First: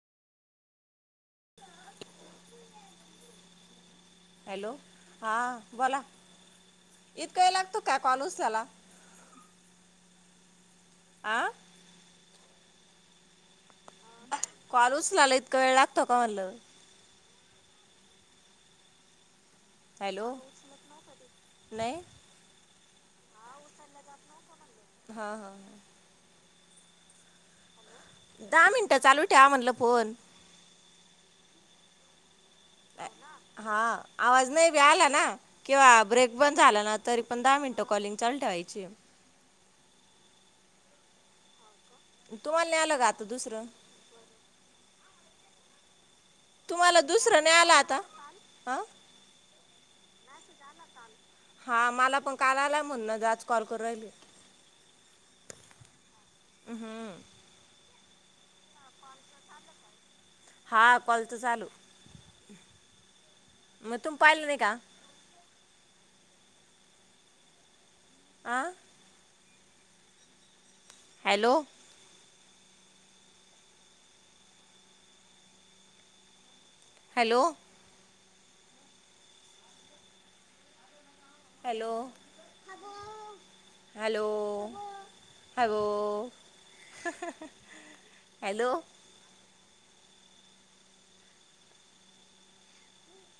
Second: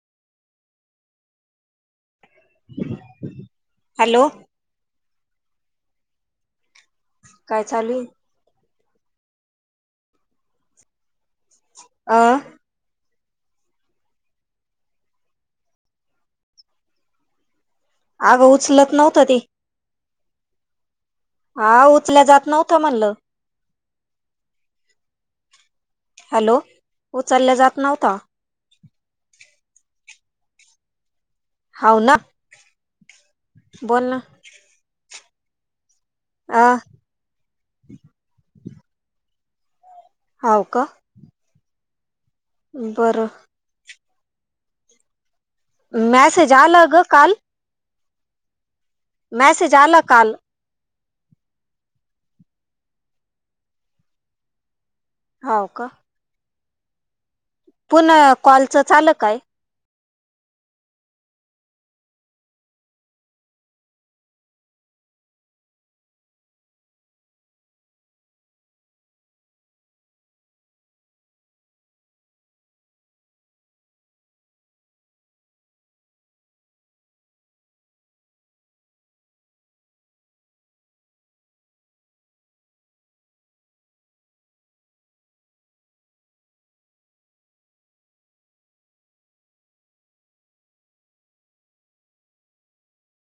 Hello हा बोला इतकां वेळ लागतो काय चालू आहे कॉल उसल्याला आ आ कॉल उचलला इतका वेळ लागतो का म्हटल आगं उचलत नव्हता ते हॅलो हा नाही उचल्या जात नव्हत त म्हणलं हा हा हा हॅलो उचलले का? नव्हता दहा मिनटं चालू ठ्या म्हणलं फोन हाव ना हा बोल ना आवाज नाही ब आला ना केव्हा? ब्रेक बंद अ झाला ना तरी पण दहा मिनटं कॉलिंग चालू ठेवाय [unintelligible] होव का तुम्हाला न आलं का आता बरं दुसरं मॅस तुम्हाला दुसरं नाही आला आता? आा मैसेज आला काल हा मला पण काल आला म्हण न आज कॉल करू राहिले. हो का अम् हम पुण कॉलचं चाल काय हा कॉल च चालू म तुम्ही पायल नाही का? आं हॅलो हॅलो हॅलो हॅलो हो हॅलो